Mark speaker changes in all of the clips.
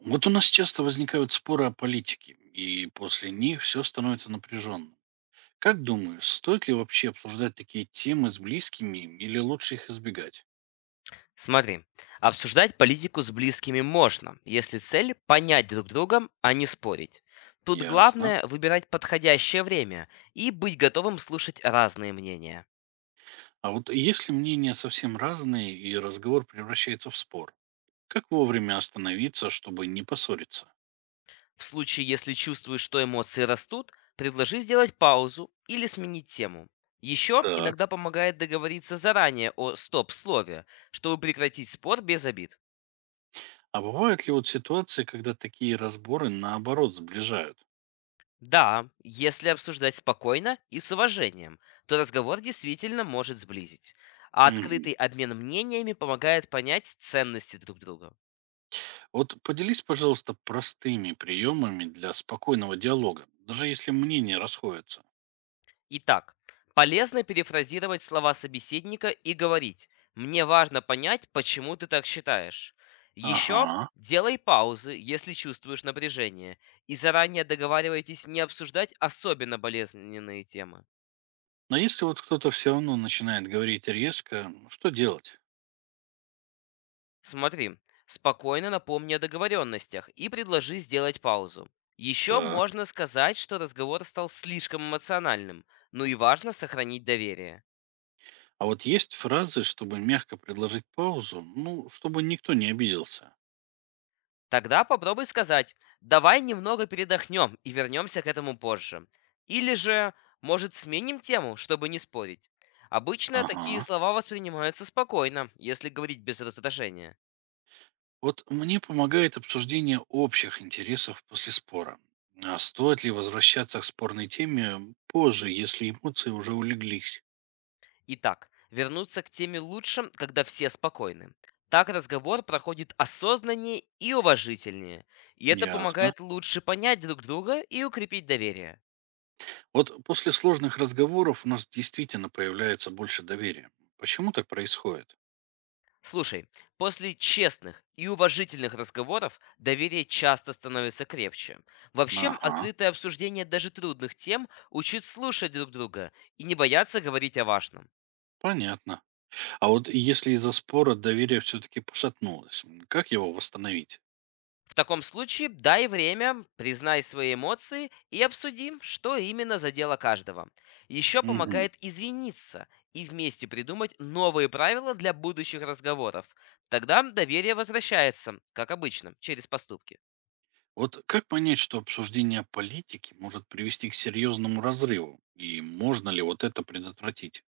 Speaker 1: Вот у нас часто возникают споры о политике, и после них все становится напряженным. Как думаешь, стоит ли вообще обсуждать такие темы с близкими или лучше их избегать?
Speaker 2: Смотри, обсуждать политику с близкими можно, если цель– понять друг друга, а не спорить. Тут
Speaker 1: Ясно.
Speaker 2: главное– выбирать подходящее время и быть готовым слушать разные мнения.
Speaker 1: А вот если мнения совсем разные и разговор превращается в спор, как вовремя остановиться, чтобы не поссориться?
Speaker 2: В случае, если чувствуешь, что эмоции растут, предложи сделать паузу или сменить тему. Еще
Speaker 1: Так.
Speaker 2: иногда помогает договориться заранее о стоп-слове, чтобы прекратить спор без обид.
Speaker 1: А бывают ли вот ситуации, когда такие разборы наоборот сближают?
Speaker 2: Да, если обсуждать спокойно и с уважением, то разговор действительно может сблизить. А
Speaker 1: Мгм.
Speaker 2: открытый обмен мнениями помогает понять ценности друг друга.
Speaker 1: Вот поделись, пожалуйста, простыми приемами для спокойного диалога, даже если мнения расходятся.
Speaker 2: Итак, полезно перефразировать слова собеседника и говорить «Мне важно понять, почему ты так считаешь». Еще
Speaker 1: Ага.
Speaker 2: делай паузы, если чувствуешь напряжение, и заранее договаривайтесь не обсуждать особенно болезненные темы.
Speaker 1: Но если вот кто-то все равно начинает говорить резко, ну, что делать?
Speaker 2: Смотри, спокойно напомни о договоренностях и предложи сделать паузу. Еще
Speaker 1: Так.
Speaker 2: можно сказать, что разговор стал слишком эмоциональным, ну и важно сохранить доверие.
Speaker 1: А вот есть фразы, чтобы мягко предложить паузу, ну, чтобы никто не обиделся.
Speaker 2: Тогда попробуй сказать, давай немного передохнем и вернемся к этому позже. Или же, может, сменим тему, чтобы не спорить. Обычно такие
Speaker 1: Ага.
Speaker 2: слова воспринимаются спокойно, если говорить без раздражения.
Speaker 1: Вот мне помогает обсуждение общих интересов после спора. А стоит ли возвращаться к спорной теме позже, если эмоции уже улеглись?
Speaker 2: Итак, вернуться к теме лучше, когда все спокойны. Так разговор проходит осознаннее и уважительнее, и это
Speaker 1: Ясно.
Speaker 2: помогает лучше понять друг друга и укрепить доверие.
Speaker 1: Вот после сложных разговоров у нас действительно появляется больше доверия. Почему так происходит?
Speaker 2: Слушай, после честных и уважительных разговоров доверие часто становится крепче. Вообще,
Speaker 1: Ага,
Speaker 2: открытое обсуждение даже трудных тем учит слушать друг друга и не бояться говорить о важном.
Speaker 1: понятно. А вот если из-за спора доверие все-таки пошатнулось, как его восстановить?
Speaker 2: В таком случае дай время, признай свои эмоции и обсудим, что именно задело каждого. Еще
Speaker 1: Мгм.
Speaker 2: помогает извиниться и вместе придумать новые правила для будущих разговоров. Тогда доверие возвращается, как обычно, через поступки.
Speaker 1: Вот как понять, что обсуждение политики может привести к серьезному разрыву? И можно ли вот это предотвратить?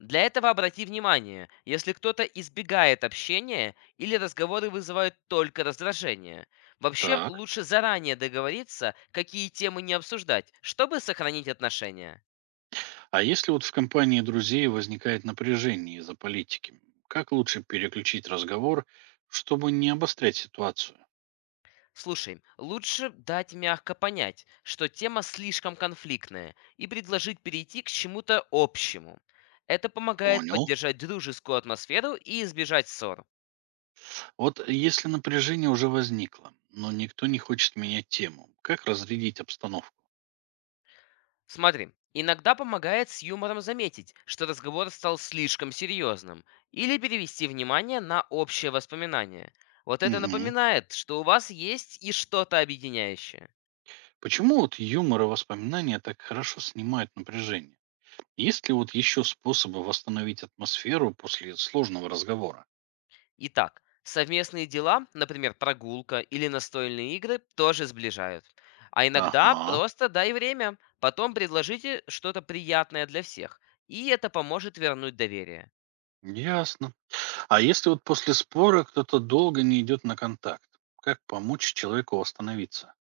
Speaker 2: Для этого обрати внимание, если кто-то избегает общения или разговоры вызывают только раздражение. Вообще,
Speaker 1: Так.
Speaker 2: лучше заранее договориться, какие темы не обсуждать, чтобы сохранить отношения.
Speaker 1: А если вот в компании друзей возникает напряжение из-за политики, как лучше переключить разговор, чтобы не обострять ситуацию?
Speaker 2: Слушай, лучше дать мягко понять, что тема слишком конфликтная, и предложить перейти к чему-то общему. Это помогает
Speaker 1: Понял.
Speaker 2: поддержать дружескую атмосферу и избежать ссор.
Speaker 1: Вот если напряжение уже возникло, но никто не хочет менять тему, как разрядить обстановку?
Speaker 2: Смотри, иногда помогает с юмором заметить, что разговор стал слишком серьезным, или перевести внимание на общее воспоминание. Вот это
Speaker 1: Мгм.
Speaker 2: напоминает, что у вас есть и что-то объединяющее.
Speaker 1: Почему вот юмор и воспоминания так хорошо снимают напряжение? Есть ли вот еще способы восстановить атмосферу после сложного разговора?
Speaker 2: Итак, совместные дела, например, прогулка или настольные игры, тоже сближают. А иногда
Speaker 1: Ага,
Speaker 2: просто дай время, потом предложите что-то приятное для всех, и это поможет вернуть доверие.
Speaker 1: ясно. А если вот после спора кто-то долго не идет на контакт, как помочь человеку восстановиться?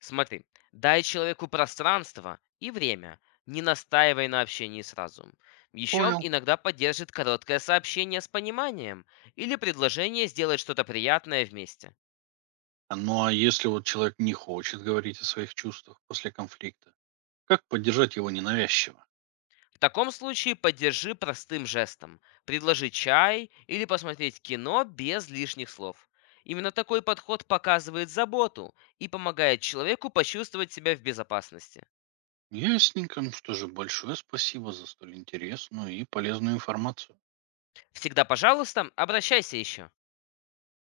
Speaker 2: Смотри, дай человеку пространство и время, не настаивай на общении сразу. Еще
Speaker 1: Понял.
Speaker 2: иногда поддержит короткое сообщение с пониманием или предложение сделать что-то приятное вместе.
Speaker 1: А ну а если вот человек не хочет говорить о своих чувствах после конфликта, как поддержать его ненавязчиво?
Speaker 2: В таком случае поддержи простым жестом. Предложи чай или посмотреть кино без лишних слов. Именно такой подход показывает заботу и помогает человеку почувствовать себя в безопасности.
Speaker 1: Ясненько. Ну что же, большое спасибо за столь интересную и полезную информацию.
Speaker 2: Всегда, пожалуйста, обращайся еще.